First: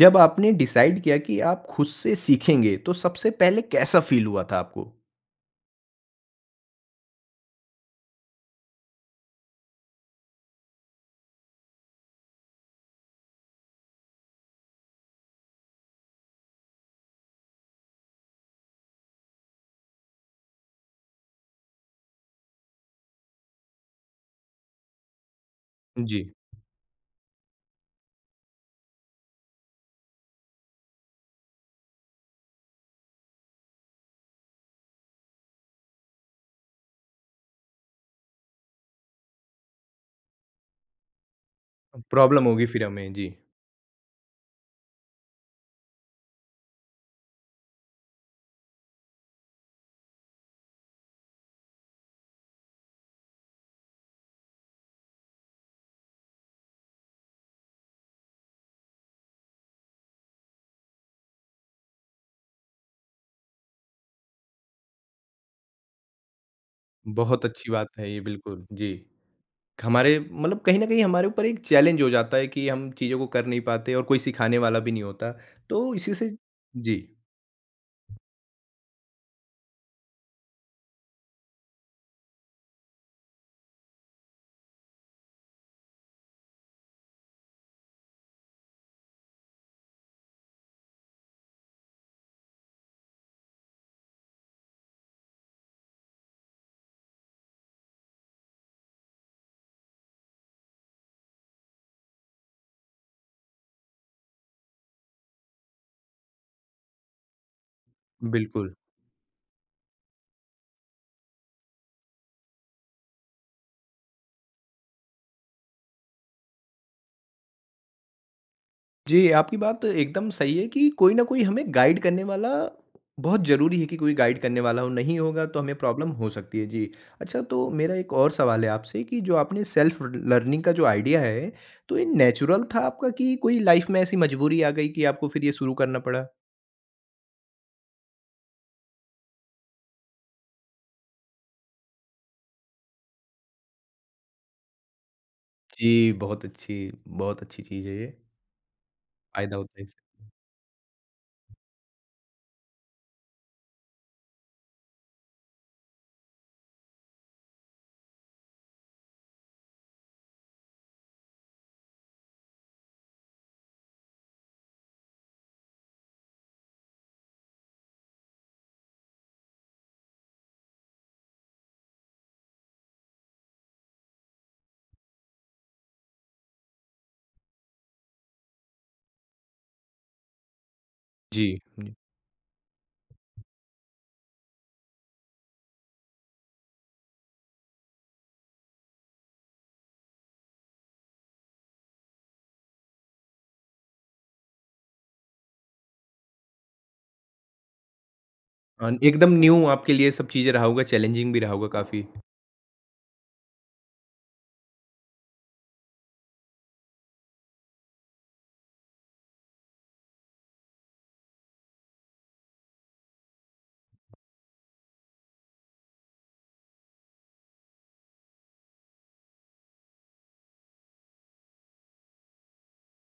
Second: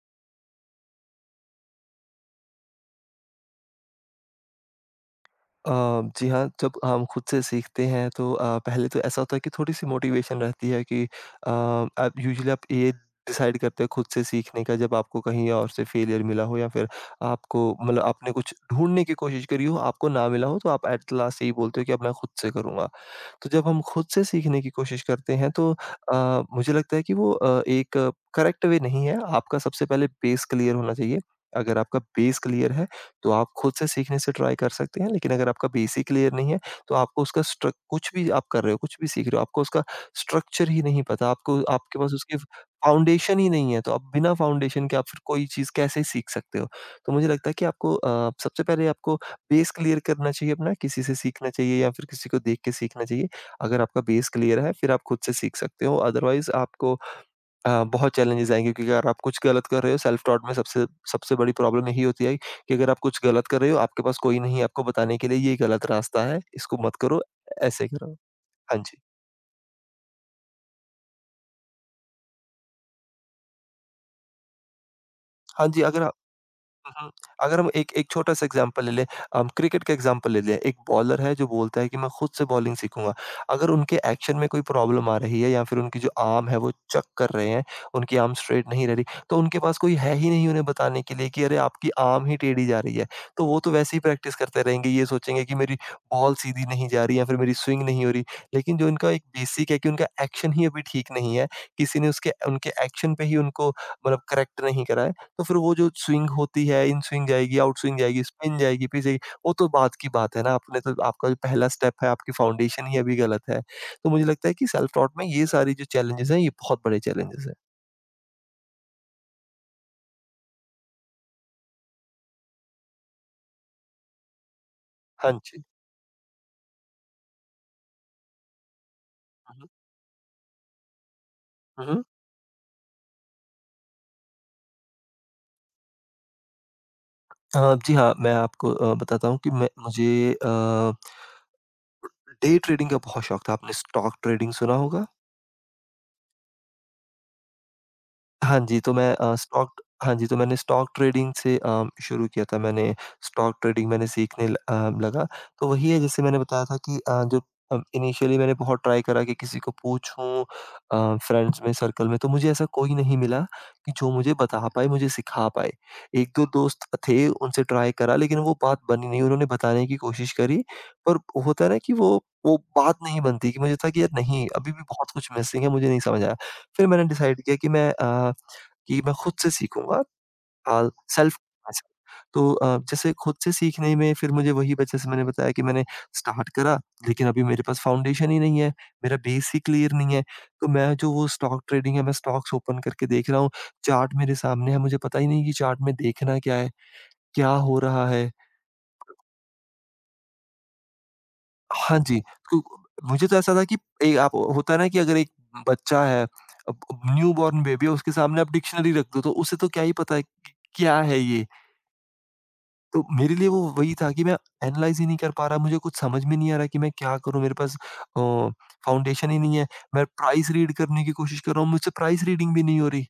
जब आपने डिसाइड किया कि आप खुद से सीखेंगे, तो सबसे पहले कैसा फ़ील हुआ था आपको? अ, जी हाँ, जब हम खुद से सीखते हैं तो पहले तो ऐसा होता है कि थोड़ी-सी मोटिवेशन रहती है कि आप यूजुअली आप ये डिसाइड करते हैं खुद से सीखने का जब आपको कहीं और से फेलियर मिला हो या फिर आपको मतलब आपने कुछ ढूँढने की कोशिश करी हो, आपको ना मिला हो तो आप एट द लास्ट यही बोलते हो कि अब मैं खुद से करूँगा। तो जब हम खुद से सीखने की कोशिश करते हैं तो जी। मुझे लगता है कि वो एक करेक्ट वे नहीं है। आपका सबसे पहले बेस क्लियर होना चाहिए। अगर आपका बेस क्लियर है तो आप खुद से सीखने से ट्राई कर सकते हैं, लेकिन अगर आपका बेसिक क्लियर नहीं है, तो आपको उसका स्ट्र कुछ भी आप कर रहे हो, कुछ भी सीख रहे हो, आपको उसका स्ट्रक्चर ही नहीं पता, आपको आपके पास उसकी प्रॉब्लम होगी फिर हमें, जी। फाउंडेशन ही नहीं है, तो आप बिना फाउंडेशन के आप फिर कोई चीज़ कैसे सीख सकते हो? तो मुझे लगता है कि आपको सबसे पहले आपको बेस क्लियर करना चाहिए अपना, किसी से सीखना चाहिए या फिर किसी को देख के सीखना चाहिए। अगर आपका बेस क्लियर है, फिर आप खुद से सीख सकते हो, अदरवाइज़ आपको बहुत चैलेंजेस आएँगे क्योंकि अगर आप कुछ गलत कर रहे हो सेल्फ टॉट में सबसे सबसे बड़ी प्रॉब्लम यही होती है कि अगर आप कुछ गलत कर रहे हो, आपके पास कोई नहीं है आपको बताने के लिए ये गलत रास्ता है, इसको मत करो, बहुत अच्छी ऐसे बात है करो। ये बिल्कुल, हाँ जी। जी। हमारे मतलब कहीं न कहीं हमारे ऊपर एक चैलेंज हो जाता है कि हम चीज़ों को कर नहीं पाते और कोई सिखाने वाला भी नहीं होता। हाँ जी, तो अगर इसी से जी, हुँ। अगर हम एक एक छोटा-सा एग्ज़ाम्पल ले लें, हम क्रिकेट का एग्ज़ाम्पल ले लें। एक बॉलर है जो बोलता है कि मैं खुद से बॉलिंग सीखूँगा। अगर उनके एक्शन में कोई प्रॉब्लम आ रही है या फिर उनकी जो आर्म है वो चक कर रहे हैं, उनकी आर्म स्ट्रेट नहीं रह रही, तो उनके पास कोई है ही नहीं उन्हें बताने के लिए कि अरे आपकी आर्म ही टेढ़ी जा रही है। तो वो वैसे ही प्रैक्टिस करते रहेंगे, ये सोचेंगे कि मेरी बॉल सीधी नहीं जा रही है या फिर मेरी स्विंग नहीं हो रही। लेकिन जो इनका एक बेसिक है कि उनका एक्शन ही अभी ठीक नहीं है, किसी ने उसके उनके एक्शन पे ही उनको मतलब करेक्ट नहीं करा है। तो फिर वो जो स्विंग होती है, इन स्विंग जाएगी, आउट स्विंग जाएगी, स्पिन बिल्कुल। जाएगी, फिर जाएगी, वो तो बाद की बात है ना, आपने तो आपका जो पहला स्टेप है, आपकी फाउंडेशन ही अभी गलत है। तो मुझे लगता है कि सेल्फ टॉट में ये सारी जो चैलेंजेज़ हैं, ये बहुत बड़े चैलेंजेज़ हैं। जी, आपकी बात एकदम सही है कि कोई ना कोई हमें गाइड करने वाला बहुत ज़रूरी है कि कोई गाइड करने वाला हो, नहीं हाँ होगा तो जी। हमें प्रॉब्लम हो सकती है, जी। अच्छा, तो मेरा एक और सवाल है आपसे कि जो हुँ, आपने हुँ। सेल्फ लर्निंग का जो आइडिया है, हुँ, तो हुँ। ये नेचुरल था आपका कि कोई लाइफ़ में ऐसी मजबूरी आ गई कि आपको फिर ये शुरू करना पड़ा? जी हाँ, मैं आपको बताता हूँ कि मैं मुझे डे ट्रेडिंग का बहुत शौक था। आपने स्टॉक ट्रेडिंग सुना होगा? जी, बहुत अच्छी चीज़ है ये, हाँ जी, तो मैं अ, फ़ायदा स्टॉक होता है हाँ इससे। जी, तो मैंने स्टॉक ट्रेडिंग से शुरू किया था। मैंने स्टॉक ट्रेडिंग मैंने सीखने लगा। तो वही है जैसे मैंने बताया था कि जो इनिशियली मैंने बहुत ट्राई करा कि किसी को पूछूँ फ्रेंड्स में, सर्कल में, तो मुझे ऐसा कोई नहीं मिला कि जो मुझे बता पाए, मुझे सिखा पाए। 1-2 दोस्त थे, उनसे ट्राई करा लेकिन वो बात बनी नहीं। उन्होंने बताने की कोशिश करी, पर होता है ना कि वो बात नहीं बनती कि मुझे था कि यार नहीं, अभी भी बहुत कुछ मिसिंग है, मुझे नहीं समझ आया। फिर मैंने डिसाइड किया कि मैं खुद से सीखूँगा अ, सेल्फ। जी, जी। तो जैसे खुद से सीखने में फिर मुझे वही ब जैसे मैंने बताया कि मैंने स्टार्ट करा, लेकिन अभी मेरे पास फाउंडेशन ही नहीं है, मेरा बेस ही क्लियर नहीं है। तो मैं जो वो स्टॉक ट्रेडिंग है, मैं स्टॉक्स ओपन करके देख रहा हूँ, चार्ट मेरे सामने है, मुझे पता ही नहीं कि चार्ट में देखना क्या है, क्या हो रहा है? अन एकदम न्यू आपके लिए सब चीज़ें रहा होगा, चैलेंजिंग भी रहा होगा हाँ काफ़ी। जी, तो मुझे तो ऐसा था कि ए आप होता है ना कि अगर एक बच्चा है, अब न्यूबॉर्न बेबी है, उसके सामने आप डिक्शनरी रख दो, तो उसे तो क्या ही पता है कि क्या है ये? तो मेरे लिए वो वही था कि मैं एनालाइज़ ही नहीं कर पा रहा, मुझे कुछ समझ में नहीं आ रहा कि मैं क्या करूँ? मेरे पास फाउंडेशन ही नहीं है। मैं प्राइस रीड करने की कोशिश कर रहा हूँ, मुझसे प्राइस रीडिंग भी नहीं हो रही।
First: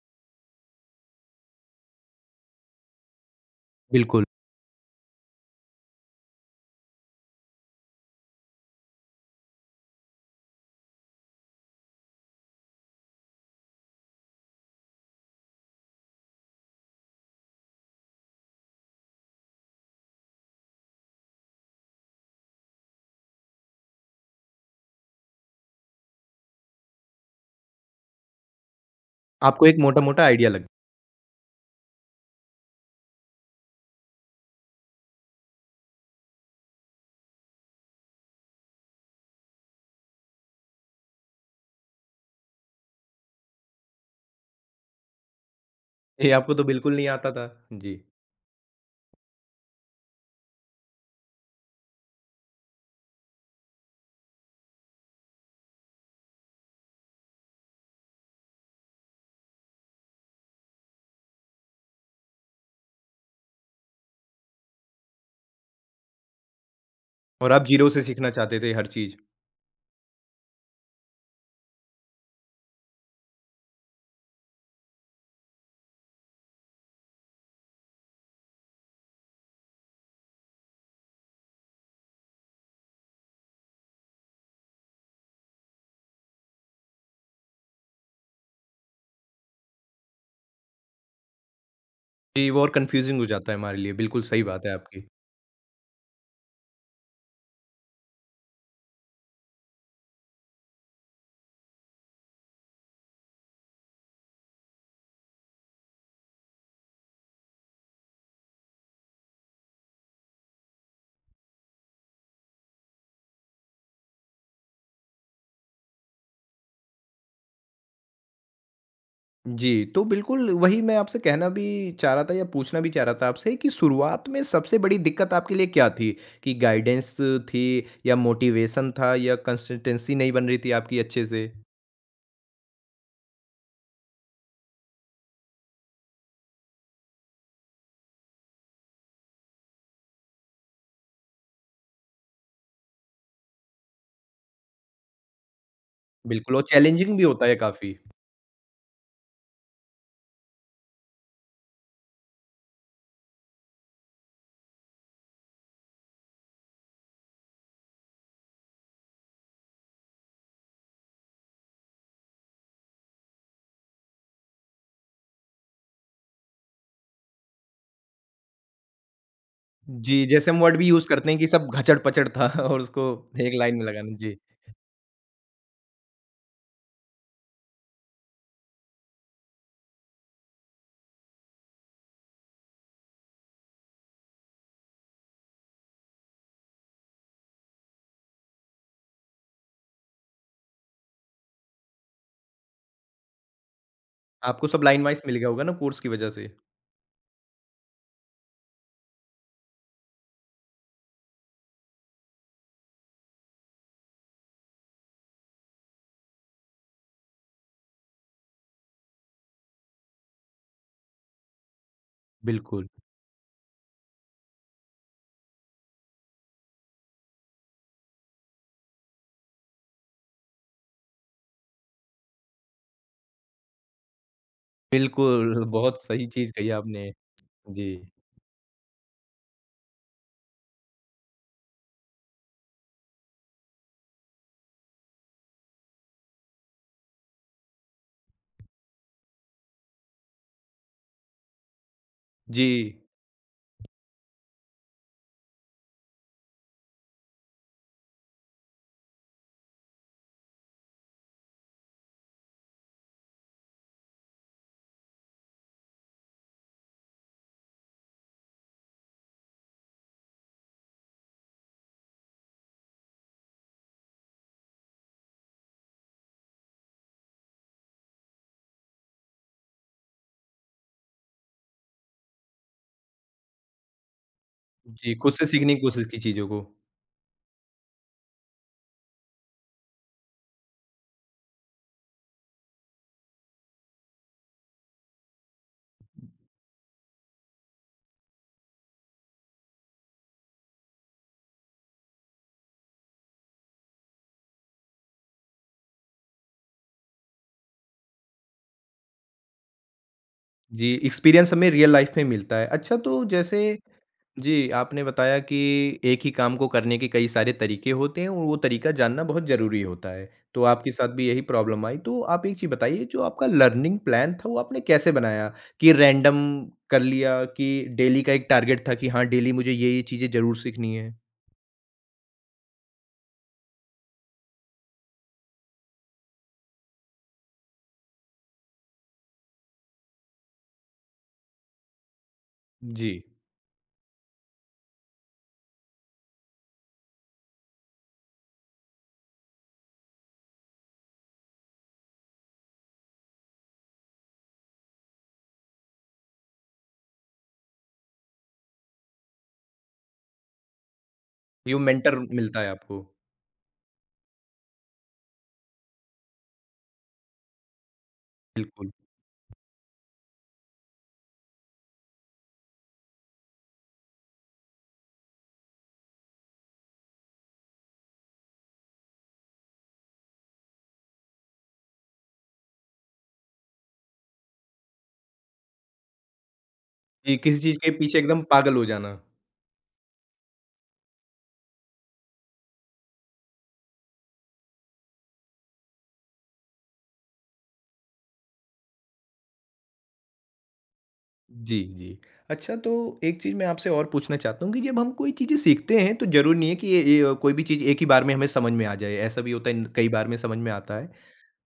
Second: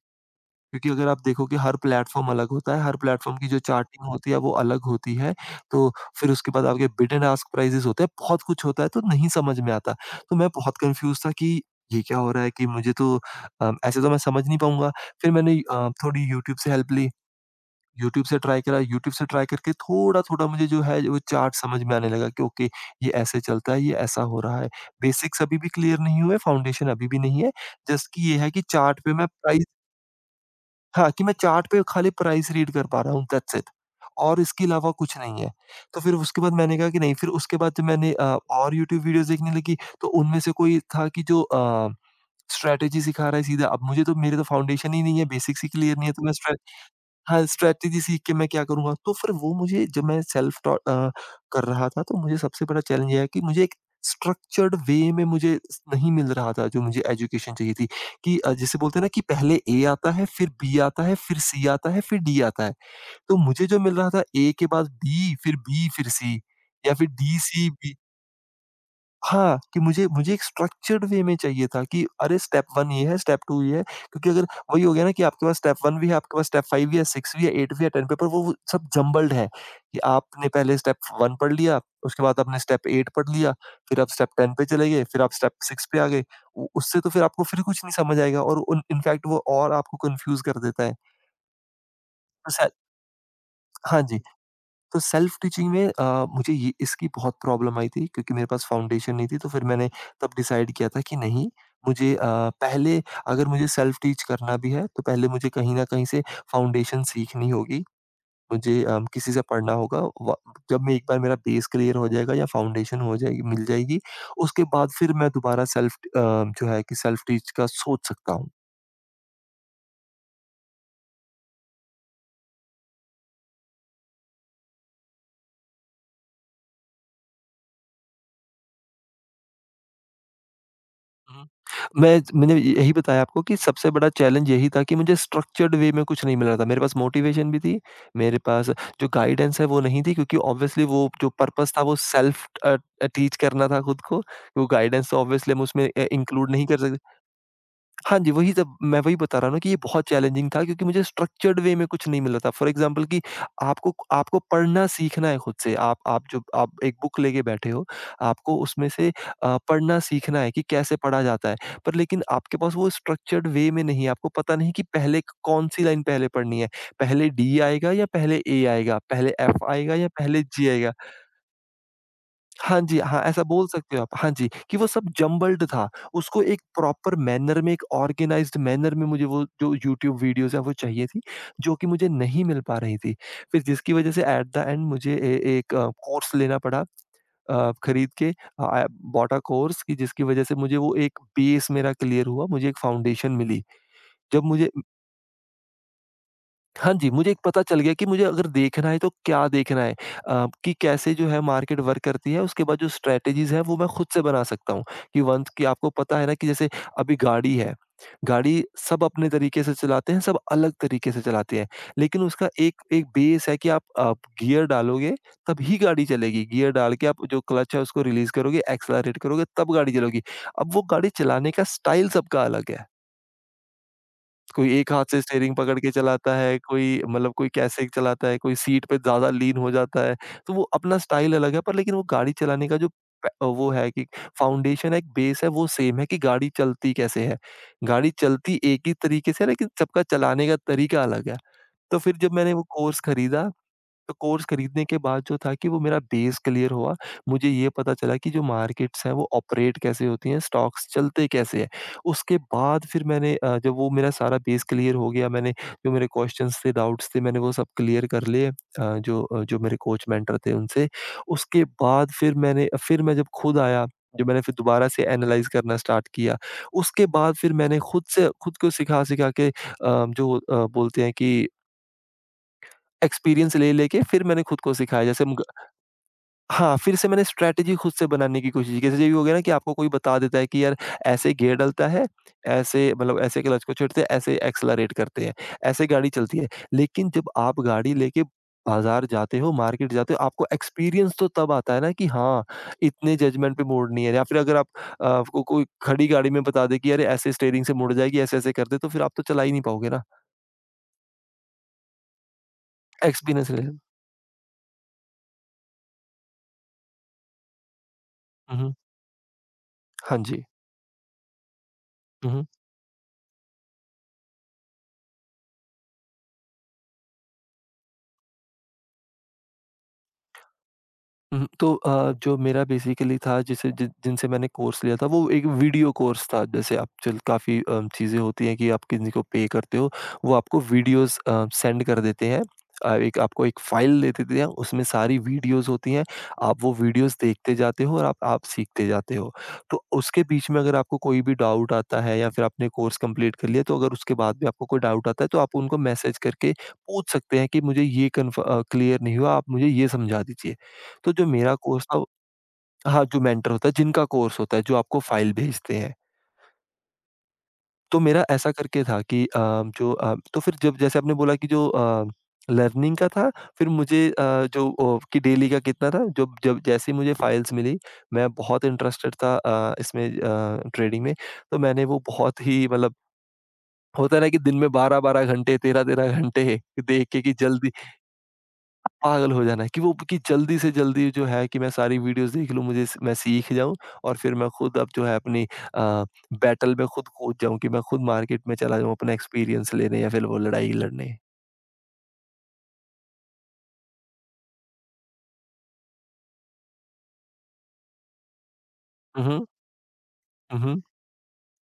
क्योंकि अगर आप देखो कि हर प्लेटफ़ॉर्म अलग होता है, हर प्लेटफ़ॉर्म की जो चार्टिंग बिल्कुल, होती है वो अलग होती है। तो फिर उसके बाद आपके बिड एंड आस्क प्राइसेज़ होते हैं, बहुत कुछ होता है तो नहीं समझ में आता। तो मैं बहुत कन्फ्यूज़ था कि ये क्या हो रहा है कि मुझे तो ऐसे तो मैं समझ नहीं पाऊँगा। फिर मैंने थोड़ी यूट्यूब से हेल्प ली। यूट्यूब से ट्राई करा, यूट्यूब से ट्राई करके थोड़ा-थोड़ा मुझे जो है वो चार्ट समझ में आने लगा कि ओके ये ऐसे चलता है, ये ऐसा हो रहा है। बेसिक्स अभी भी क्लियर नहीं हुए, फाउंडेशन अभी भी नहीं है। जस्ट कि ये है कि चार्ट पे मैं प्राइस आपको एक मोटा-मोटा आइडिया लग। हाँ, कि मैं चार्ट पे खाली प्राइस रीड कर पा रहा हूँ दैट्स इट और इसके अलावा कुछ नहीं है। तो फिर उसके बाद मैंने कहा कि नहीं फिर उसके बाद जब मैंने और यूट्यूब वीडियोज़ देखने लगी तो उनमें से कोई था कि जो स्ट्रैटेजी सिखा रहा है सीधा। अब मुझे तो मेरे तो फाउंडेशन ही नहीं है, बेसिक्स ही क्लियर नहीं है तो ये मैं आपको तो स्ट्रैटेजी बिल्कुल नहीं आता हाँ, था। स्ट्रैटेजी जी। सीख के मैं क्या करूँगा? तो फिर वो मुझे जब मैं कर रहा था तो मुझे सबसे बड़ा चैलेंज ये है कि मुझे एक स्ट्रक्चर्ड वे में मुझे स नहीं मिल रहा था जो मुझे एजुकेशन चाहिए थी कि जिसे बोलते हैं ना कि पहले ए आता है, फिर बी आता है, फिर सी आता है, फिर डी आता है। तो मुझे जो मिल रहा था ए के बाद बी, फिर सी या फिर डी, और आप सी, जीरो बी। से सीखना चाहते थे हर चीज़। हाँ, कि मुझे मुझे एक स्ट्रक्चर्ड वे में चाहिए था कि अरे स्टेप 1 ये है, स्टेप 2 ये है। क्योंकि अगर वही हो गया ना कि आपके पास स्टेप 1 भी है, आपके पास स्टेप 5 भी है, 6 भी है, 8 भी है, 10 पेपर वो सब जम्बल्ड है कि आपने पहले स्टेप 1 पढ़ लिया, उसके बाद आपने स्टेप 8 पढ़ लिया, फिर आप स्टेप 10 पे चले गए, फिर आप स्टेप 6 पे आ गए। उ उससे तो फिर आपको फिर कुछ नहीं समझ आएगा और उन इनफैक्ट वो और आपको कन्फ्यूज़ कर देता है। जी, तो वो और शायद कन्फ्यूज़िंग हो जाता है हमारे लिए, हाँ जी। बिल्कुल सही बात है तो आपकी। सेल्फ टीचिंग में मुझे ये इसकी बहुत प्रॉब्लम आई थी क्योंकि मेरे पास फाउंडेशन नहीं थी तो फिर मैंने तब डिसाइड किया था कि नहीं मुझे पहले अगर मुझे सेल्फ टीच करना भी है तो पहले मुझे कहीं ना कहीं से फाउंडेशन सीखनी होगी मुझे किसी से पढ़ना होगा वा- जब मैं एक बार मेरा बेस क्लियर हो जाएगा या फाउंडेशन हो जाएगी मिल जाएगी उसके बाद फिर मैं दोबारा सेल्फ जो है कि सेल्फ टीच का सोच सकता हूँ जी, तो बिल्कुल वही मैं आपसे कहना भी चाह रहा था या पूछना भी चाह रहा था आपसे कि शुरुआत में सबसे बड़ी दिक्कत आपके लिए क्या थी? कि गाइडेंस थी या मोटिवेशन था या कंसिस्टेंसी नहीं बन रही थी आपकी अच्छे हुँ। से? मैंने यही बताया आपको कि सबसे बड़ा चैलेंज यही था कि मुझे स्ट्रक्चर्ड वे में कुछ नहीं मिल रहा था। मेरे पास मोटिवेशन भी थी, मेरे पास जो गाइडेंस है वो नहीं थी क्योंकि ऑब्वियसली वो जो पर्पज़ था वो सेल्फ टीच करना था खुद को। वो गाइडेंस तो ऑब्वियसली हम उसमें इंक्लूड बिल्कुल, और नहीं कर सकते। चैलेंजिंग भी होता है काफ़ी। हाँ जी, वही सब मैं वही बता रहा हूँ ना कि ये बहुत चैलेंजिंग था क्योंकि मुझे स्ट्रक्चर्ड वे में कुछ नहीं मिला था। फॉर एग्ज़ाम्पल कि आपको आपको पढ़ना सीखना है खुद से। आप एक बुक लेके बैठे हो, आपको उसमें से पढ़ना सीखना है कि कैसे पढ़ा जाता है। पर लेकिन आपके पास वो स्ट्रक्चर्ड वे में नहीं है, आपको पता नहीं कि पहले कौन-सी लाइन पहले पढ़नी है। पहले डी आएगा या पहले ए आएगा, पहले एफ आएगा या जी, पहले जैसे हम जी वर्ड भी आएगा। यूज़ करते हैं कि सब घचड़-पचड़ था हाँ और जी, उसको हाँ, ऐसा एक बोल लाइन में सकते हो आप। लगाना। हाँ जी, जी, कि वो सब जम्बल्ड था। उसको एक प्रॉपर मैनर में, एक ऑर्गेनाइज़्ड मैनर में मुझे वो जो यूट्यूब वीडियोज़ हैं, वो चाहिए थी, जो कि मुझे नहीं मिल पा रही थी। फिर जिसकी वज़ह से एट द एंड मुझे ए एक कोर्स लेना पड़ा खरीद के। आई बॉट अ कोर्स कि जिसकी वज़ह से मुझे वो एक बेस मेरा क्लियर हुआ, मुझे एक फाउंडेशन मिली। जब आपको मुझे सब लाइन वाइज़ मिल गया होगा ना कोर्स की वजह से? हाँ जी, मुझे एक पता चल गया कि मुझे अगर देखना है तो क्या देखना है कि कैसे जो है मार्केट वर्क करती है, उसके बाद जो स्ट्रैटेजीज़ हैं वो मैं खुद से बना सकता हूँ। कि वंस कि आपको पता है ना कि जैसे अभी गाड़ी है, गाड़ी सब अपने तरीके से चलाते हैं, सब अलग तरीके से चलाते हैं। लेकिन उसका एक बिल्कुल, एक बेस है कि आप गियर डालोगे तभी गाड़ी चलेगी, गियर डाल के आप जो क्लच है उसको रिलीज़ करोगे, एक्सेलरेट करोगे तब गाड़ी चलेगी। अब वो गाड़ी चलाने का स्टाइल सबका अलग है। कोई एक हाथ से स्टीयरिंग बिल्कुल, पकड़ के बहुत सही चलाता चीज़ है, कही कोई आपने। मतलब कोई कैसे जी, चलाता है, कोई सीट पे ज़्यादा लीन हो जाता है। तो वो अपना स्टाइल अलग है पर लेकिन वो गाड़ी चलाने का जो प वो है कि फाउंडेशन है, एक बेस है वो सेम है कि गाड़ी चलती कैसे है। गाड़ी चलती एक ही तरीके से है लेकिन सबका चलाने का तरीका अलग है। तो फिर जब मैंने वो जी, कोर्स खरीदा तो कोर्स खरीदने के बाद जो था कि वो मेरा बेस क्लियर हुआ। मुझे ये पता चला कि जो मार्केट्स हैं वो ऑपरेट कैसे होती हैं, स्टॉक्स चलते कैसे हैं। उसके बाद फिर जब वो मेरा सारा बेस क्लियर हो गया मैंने जो मेरे क्वेश्चन्स थे, डाउट्स थे मैंने वो सब क्लियर कर लिए, जो मेरे कोच मेंटर थे उनसे। उसके बाद फिर मैं जब खुद आया, जब मैंने फिर दोबारा से एनालाइज़ करना स्टार्ट किया। उसके बाद फिर मैंने खुद से खुद को सिखा-सिखा के, जो बोलते हैं कि एक्सपीरियंस ले लेके फिर मैंने खुद को सिखाया जी, जैसे खुद हम ग से सीखने की कोशिश की चीज़ों को। हाँ, फिर से मैंने स्ट्रैटेजी खुद से बनाने की कोशिश की। जैसे ये हो गया ना कि आपको कोई बता देता है कि यार ऐसे गियर डलता है, ऐसे मतलब ऐसे क्लच को छेड़ते हैं, ऐसे एक्सेलरेट करते हैं, ऐसे गाड़ी चलती है। लेकिन जब आप गाड़ी लेके बाज़ार जाते हो, मार्केट जाते हो, आपको एक्सपीरियंस तो तब आता है ना कि हाँ, इतने जजमेंट पे मोड़नी है या फिर अगर आपको कोई खड़ी गाड़ी में बता दे कि अरे ऐसे स्टीयरिंग से मुड़ जाएगी, ऐसे-ऐसे कर दे, तो फिर आप तो चला ही नहीं पाओगे ना। जी, एक्सपीरियंस हमें रियल लाइफ़ में मिलता है। अच्छा, तो एक्सपीरियंस जैसे रहेगा। जी, आपने बताया कि एक ही काम को करने के कई सारे तरीके होते हैं और वो हुँ, हुँ। तरीका जानना बहुत ज़रूरी होता हाँ है। जी। तो आपके साथ भी यही प्रॉब्लम आई। तो हुँ, आप हुँ। एक चीज़ बताइए जो आपका लर्निंग प्लान था वो आपने कैसे बनाया? कि रैंडम कर लिया कि डेली का एक टारगेट था कि हाँ, डेली मुझे ये-ये चीज़ें ज़रूर सीखनी है? हुँ, तो जो मेरा बेसिकली था जिसे जि जिनसे मैंने कोर्स लिया था वो एक वीडियो कोर्स था। जैसे आप चल काफ़ी अ, चीज़ें होती हैं कि आप किसी को पे करते हो, वो आपको वीडियोज़ सेंड कर देते हैं। जी, एक आपको एक फ़ाइल दे देते हैं, उसमें सारी वीडियोज़ होती हैं। आप वो वीडियोज़ देखते जाते हो और आप सीखते जाते हो। तो उसके बीच में अगर आपको कोई भी डाउट आता है या फिर आपने कोर्स कंप्लीट कर लिया, तो अगर उसके बाद भी आपको कोई डाउट आता है तो आप उनको मैसेज करके पूछ सकते हैं कि मुझे ये क्लियर नहीं हुआ, आप मुझे ये समझा दीजिए। तो जो मेरा ये वो कोर्स था। मेंटर मिलता है आपको। हाँ, जो मेंटर होता है, जिनका कोर्स होता है, जो आपको फ़ाइल भेजते हैं। तो मेरा ऐसा करके बिल्कुल। था कि तो फिर जब जैसे आपने बोला कि जो लर्निंग का था, फिर मुझे, जो ओ कि डेली का कितना था, जब जब जैसे ही मुझे फ़ाइल्स मिली, मैं बहुत इंटरेस्टेड था इसमें, ट्रेडिंग में। तो मैंने वो बहुत ही मतलब होता है ना कि दिन में 12-12 घंटे, 13-13 घंटे देख के कि जी, किसी जल्दी चीज़ के पीछे एकदम पागल हो जाना। पागल हो जाना है कि वो कि जल्दी से जल्दी जो है कि मैं सारी वीडियोस देख लूँ, मुझे मैं सीख जाऊँ और फिर मैं खुद अब जो है अपनी बैटल में खुद कूद जाऊँ कि मैं खुद मार्केट में चला जाऊँ अपना एक्सपीरियंस लेने या फिर वो लड़ाई लड़ने। जी, जी। अच्छा, तो एक चीज़ मैं आपसे और पूछना चाहता हूँ कि जब हम कोई चीज़ें सीखते हैं तो ज़रूरी नहीं है कि ये कोई भी चीज़ एक ही बार में हमें समझ में आ जाए, हुँ, ऐसा हुँ। भी होता है कई बार में हुँ, समझ में हुँ। आता है।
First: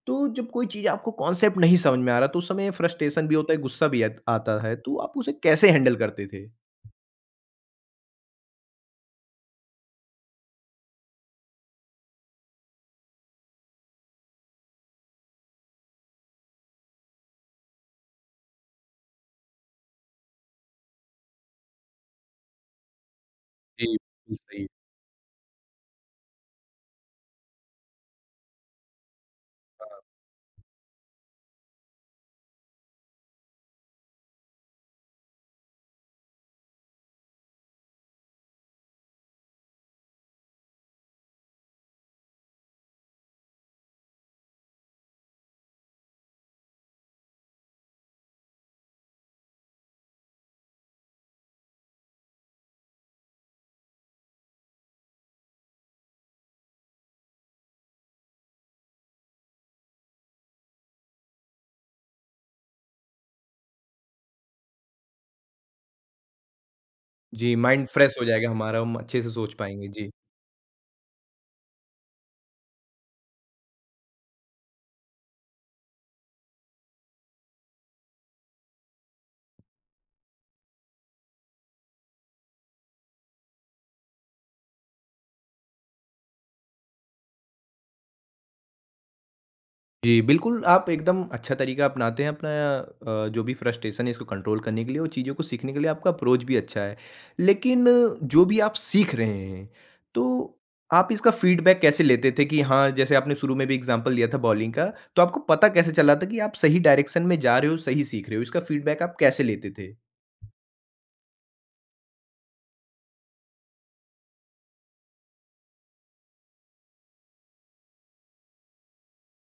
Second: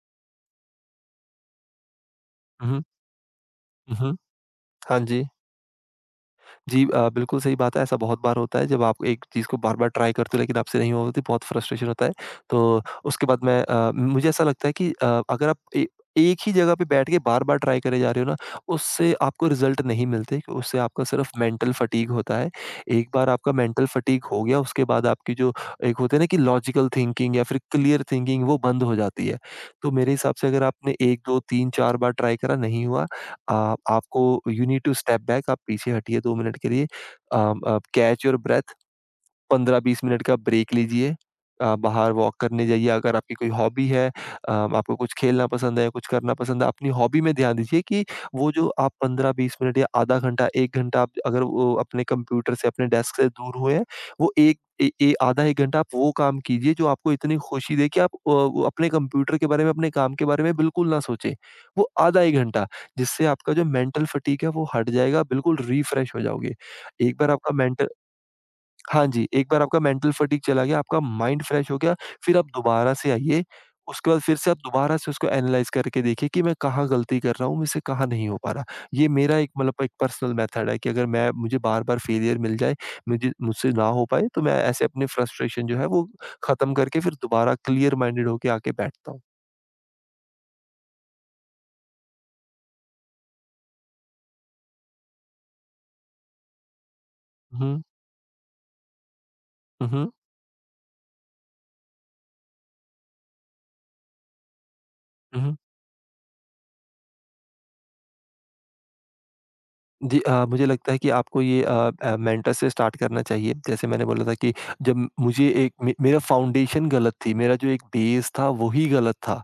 तो जब कोई चीज़ आपको कॉन्सेप्ट नहीं समझ में आ रहा तो उस हुँ, समय हुँ। फ्रस्ट्रेशन भी होता है, गुस्सा हुँ, भी हुँ। आत आता है, तो हाँ आप जी। उसे कैसे हैंडल करते थे? जी, बिल्कुल सही बात है। ऐसा बहुत बार होता है जब आप एक चीज़ को बार-बार ट्राई करते हो लेकिन आपसे नहीं होती, बहुत फ्रस्ट्रेशन होता है। तो उसके बाद मुझे ऐसा लगता है कि अगर आप ए एक ही जगह पे बैठ के बार-बार ट्राई करे जा रहे हो ना, उससे आपको रिज़ल्ट नहीं मिलते, उससे आपका सिर्फ मेंटल फटीग होता है। एक बार आपका मेंटल जी, फटीग बिल्कुल हो गया, सही। उसके बाद आपकी जो एक होते है ना कि लॉजिकल थिंकिंग या फिर क्लियर थिंकिंग वो बंद हो जाती है। तो हाँ। मेरे हिसाब से अगर आपने 1, 2, 3, 4 बार ट्राई करा, नहीं हुआ आप आपको you need to step back आप पीछे हटिए 2 मिनट के लिए, कैच योर ब्रेथ 15-20 मिनट का ब्रेक लीजिए। बाहर वॉक करने जाइए अगर आपकी कोई हॉबी है, आपको कुछ खेलना पसंद है, कुछ करना पसंद है, अपनी हॉबी में ध्यान दीजिए कि वो जो आप 15-20 मिनट या आधा घंटा, 1 घंटा आप अगर वो अपने कंप्यूटर से, अपने डेस्क से दूर हुए हैं, वो एक ए ए आधा 1 घंटा आप वो काम कीजिए जो आपको इतनी खुशी दे कि आप वो अपने कंप्यूटर के बारे में, अपने काम के बारे में बिल्कुल ना सोचें। वो आधा 1 घंटा, जिससे आपका जो मेंटल फटीग है वो हट जाएगा, बिल्कुल रिफ्रेश हो जाओगे। एक बार आपका जी, माइंड मेंटल फ्रेश हो जाएगा हमारा, हम हाँ अच्छे जी, से एक सोच बार आपका पाएँगे। मेंटल जी। फटीग चला गया, आपका माइंड फ्रेश हो गया, फिर आप दोबारा से आइए, उसके बाद फिर से आप दोबारा से उसको एनालाइज़ करके देखिए कि मैं कहाँ गलती कर रहा हूँ, मुझसे कहाँ नहीं हो पा रहा। ये मेरा एक मतलब एक पर्सनल मेथड है कि अगर मैं मुझे बार-बार फेलियर मिल जाए, मुझे मुझसे ना हो पाए, तो मैं ऐसे अपने फ्रस्ट्रेशन जो है वो ख़त्म करके फिर दोबारा क्लियर माइंडेड होके आके बैठता हूँ। जी, बिल्कुल, आप एकदम अच्छा तरीका अपनाते हैं अपना जो भी फ्रस्ट्रेशन है इसको कंट्रोल करने के लिए और चीज़ों को सीखने के लिए आपका अप्रोच भी अच्छा है। हुँ, लेकिन जो भी आप सीख रहे हैं, हुँ, हुँ, तो आप इसका फीडबैक कैसे लेते थे कि हाँ, जैसे आपने शुरू में भी एग्ज़ाम्पल दिया था बॉलिंग का, तो आपको हुँ। पता कैसे चला था कि आप सही डायरेक्शन में जा रहे हो, सही सीख रहे हो? इसका फीडबैक आप कैसे लेते थे? जी, मुझे लगता है कि आपको ये मेंटर से स्टार्ट करना चाहिए। जैसे मैंने बोला था कि जब मुझे एक मे मेरा फाउंडेशन गलत थी, मेरा जो एक बेस था वही गलत था।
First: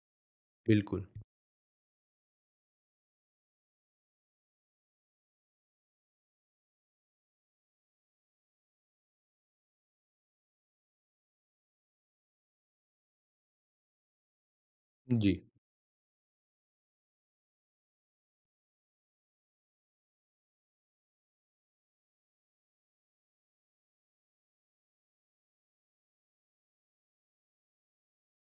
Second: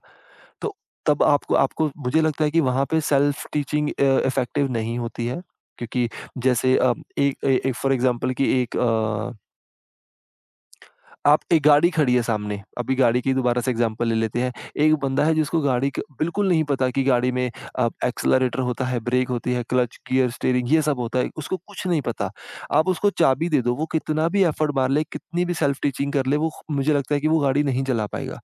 तो बिल्कुल, तब आपको आपको मुझे लगता है कि वहाँ पे सेल्फ टीचिंग इफेक्टिव नहीं होती है। क्योंकि जैसे, एक ए एक फॉर एग्ज़ाम्पल कि एक अ आप एक गाड़ी खड़ी है सामने, अभी गाड़ी की दोबारा से एग्ज़ाम्पल ले लेते हैं। एक बंदा है जी, जिसको गाड़ी क बिल्कुल नहीं पता कि गाड़ी में, एक्सेलरेटर होता है, ब्रेक होती है, क्लच, गियर, स्टीयरिंग ये सब होता है, उसको कुछ नहीं पता। आप उसको चाबी दे दो, वो कितना भी एफर्ट मार ले, कितनी भी सेल्फ टीचिंग कर ले, वो मुझे लगता है कि वो गाड़ी नहीं चला पाएगा।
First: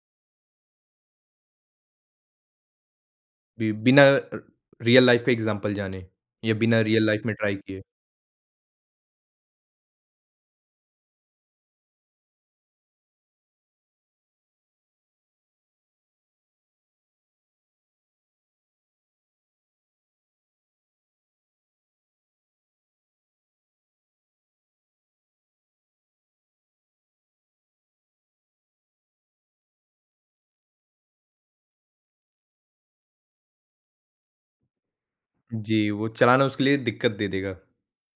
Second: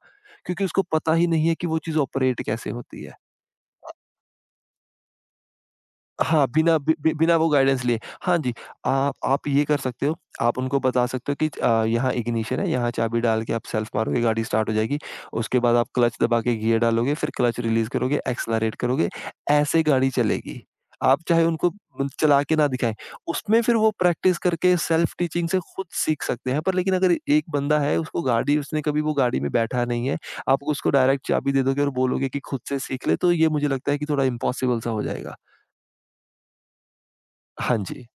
क्योंकि उसको पता ही नहीं है कि वो चीज़ ऑपरेट कैसे होती है। बि बिना रियल लाइफ़ का एग्ज़ाम्पल जाने हाँ, या बिना बिना बि रियल बि लाइफ़ में बिना वो ट्राई किए। गाइडेंस लिए। हाँ जी, आप ये कर सकते हो, आप उनको बता सकते हो कि यहाँ इग्निशन है, यहाँ चाबी डाल के आप सेल्फ मारोगे, गाड़ी स्टार्ट हो जाएगी। उसके बाद आप क्लच दबा के गियर डालोगे, फिर क्लच रिलीज़ करोगे, एक्सेलरेट करोगे, ऐसे गाड़ी चलेगी। आप चाहे उनको चला के ना दिखाएँ। उसमें फिर वो प्रैक्टिस करके सेल्फ टीचिंग से खुद सीख सकते हैं। पर लेकिन अगर एक बंदा है, उसको गाड़ी उसने कभी वो गाड़ी में बैठा नहीं है, आप उसको डायरेक्ट चाबी दे दोगे और बोलोगे कि खुद से सीख ले, तो ये मुझे लगता है कि थोड़ा इम्पॉसिबल सा हो जाएगा। जी, वो चलाना उसके लिए दिक्कत दे देगा। हाँ जी।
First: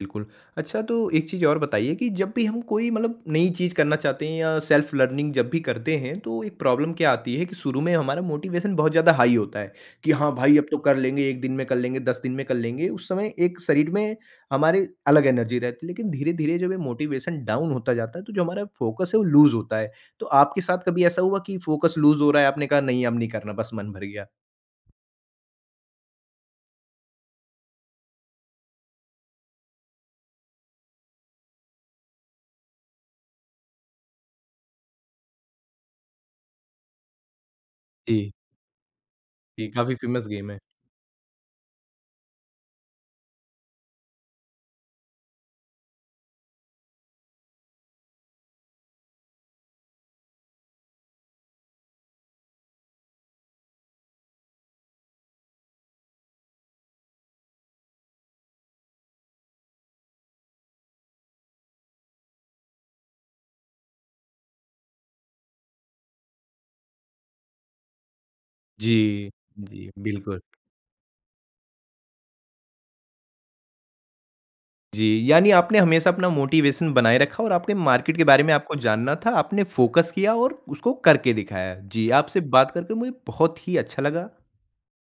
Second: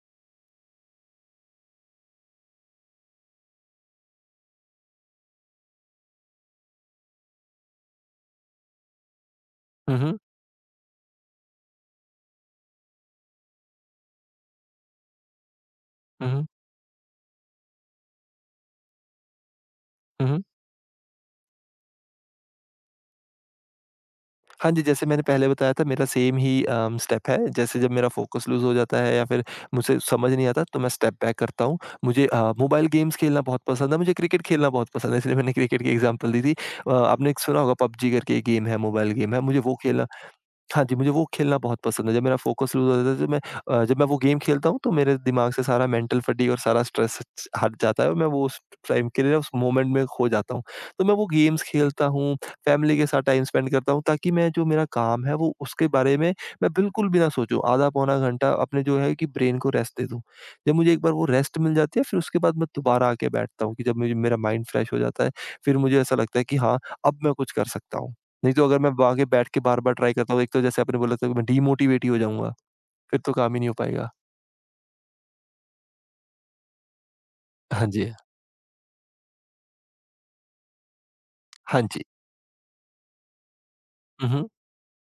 बिल्कुल। अच्छा, तो एक चीज़ और बताइए कि जब भी हम कोई मतलब नई चीज़ करना चाहते हैं या सेल्फ लर्निंग जब भी करते हैं तो एक प्रॉब्लम क्या आती है कि शुरू में हमारा मोटिवेशन बहुत ज़्यादा हाई होता है हुँ, कि हुँ। हाँ भाई, अब तो कर लेंगे, एक दिन में कर लेंगे, 10 दिन में कर लेंगे, उस समय एक शरीर में हमारे अलग एनर्जी रहती है, लेकिन हुँ, धीरे हुँ। धीरे जब ये मोटिवेशन डाउन होता जाता है तो जो हमारा फोकस है वो लूज़ होता है। तो हुँ, हुँ। आपके साथ कभी ऐसा हुआ कि फोकस लूज़ हो रहा है, आपने कहा नहीं, अब नहीं करना, बस मन भर गया? हाँ जी, जैसे मैंने पहले बताया था मेरा सेम ही स्टेप है। जैसे जब मेरा फ़ोकस लूज़ हो जाता है या फिर मुझसे समझ नहीं आता तो मैं स्टेप बैक करता हूँ। मुझे मोबाइल गेम्स खेलना बहुत पसंद है, मुझे क्रिकेट खेलना बहुत पसंद है इसलिए मैंने क्रिकेट की एग्ज़ाम्पल दी थी। आपने एक सुना होगा पबजी जी। करके एक गेम है, मोबाइल गेम है, मुझे जी, वो काफ़ी खेलना फेमस गेम है। हाँ जी, मुझे वो खेलना बहुत पसंद है। जब मेरा फ़ोकस लूज़ हो जाता है तो जब मैं वो गेम खेलता हूँ तो मेरे दिमाग से सारा मेंटल फटीग और सारा स्ट्रेस च हट जाता है और मैं वो उस टाइम के लिए उस मोमेंट में खो जाता हूँ। तो मैं वो गेम्स खेलता हूँ, फैमिली के साथ टाइम स्पेंड करता हूँ ताकि मैं जो मेरा काम है वो उसके बारे में मैं बिल्कुल भी ना सोचूँ। आधा पौना घंटा अपने जो है कि ब्रेन को रेस्ट दे दूँ। जब मुझे एक बार वो रेस्ट मिल जाती है फिर उसके बाद मैं दोबारा आके बैठता हूँ कि जब मुझे मेरा माइंड फ्रेश हो जाता है, फिर मुझे ऐसा लगता है कि हाँ, अब मैं कुछ कर सकता हूँ। नहीं तो अगर मैं आगे जी, बैठ के जी, बार-बार ट्राई करता बिल्कुल। हूँ, एक तो जैसे आपने बोला था कि मैं डीमोटिवेट ही हो जाऊँगा, फिर तो काम ही नहीं हो पाएगा। जी, यानी आपने हमेशा अपना मोटिवेशन बनाए रखा और आपके हाँ जी, मार्केट के बारे में आपको जानना था, आपने फ़ोकस किया और उसको करके दिखाया। हाँ जी। जी, आपसे बात करके मुझे बहुत ही अच्छा हुँ, लगा। हुँ।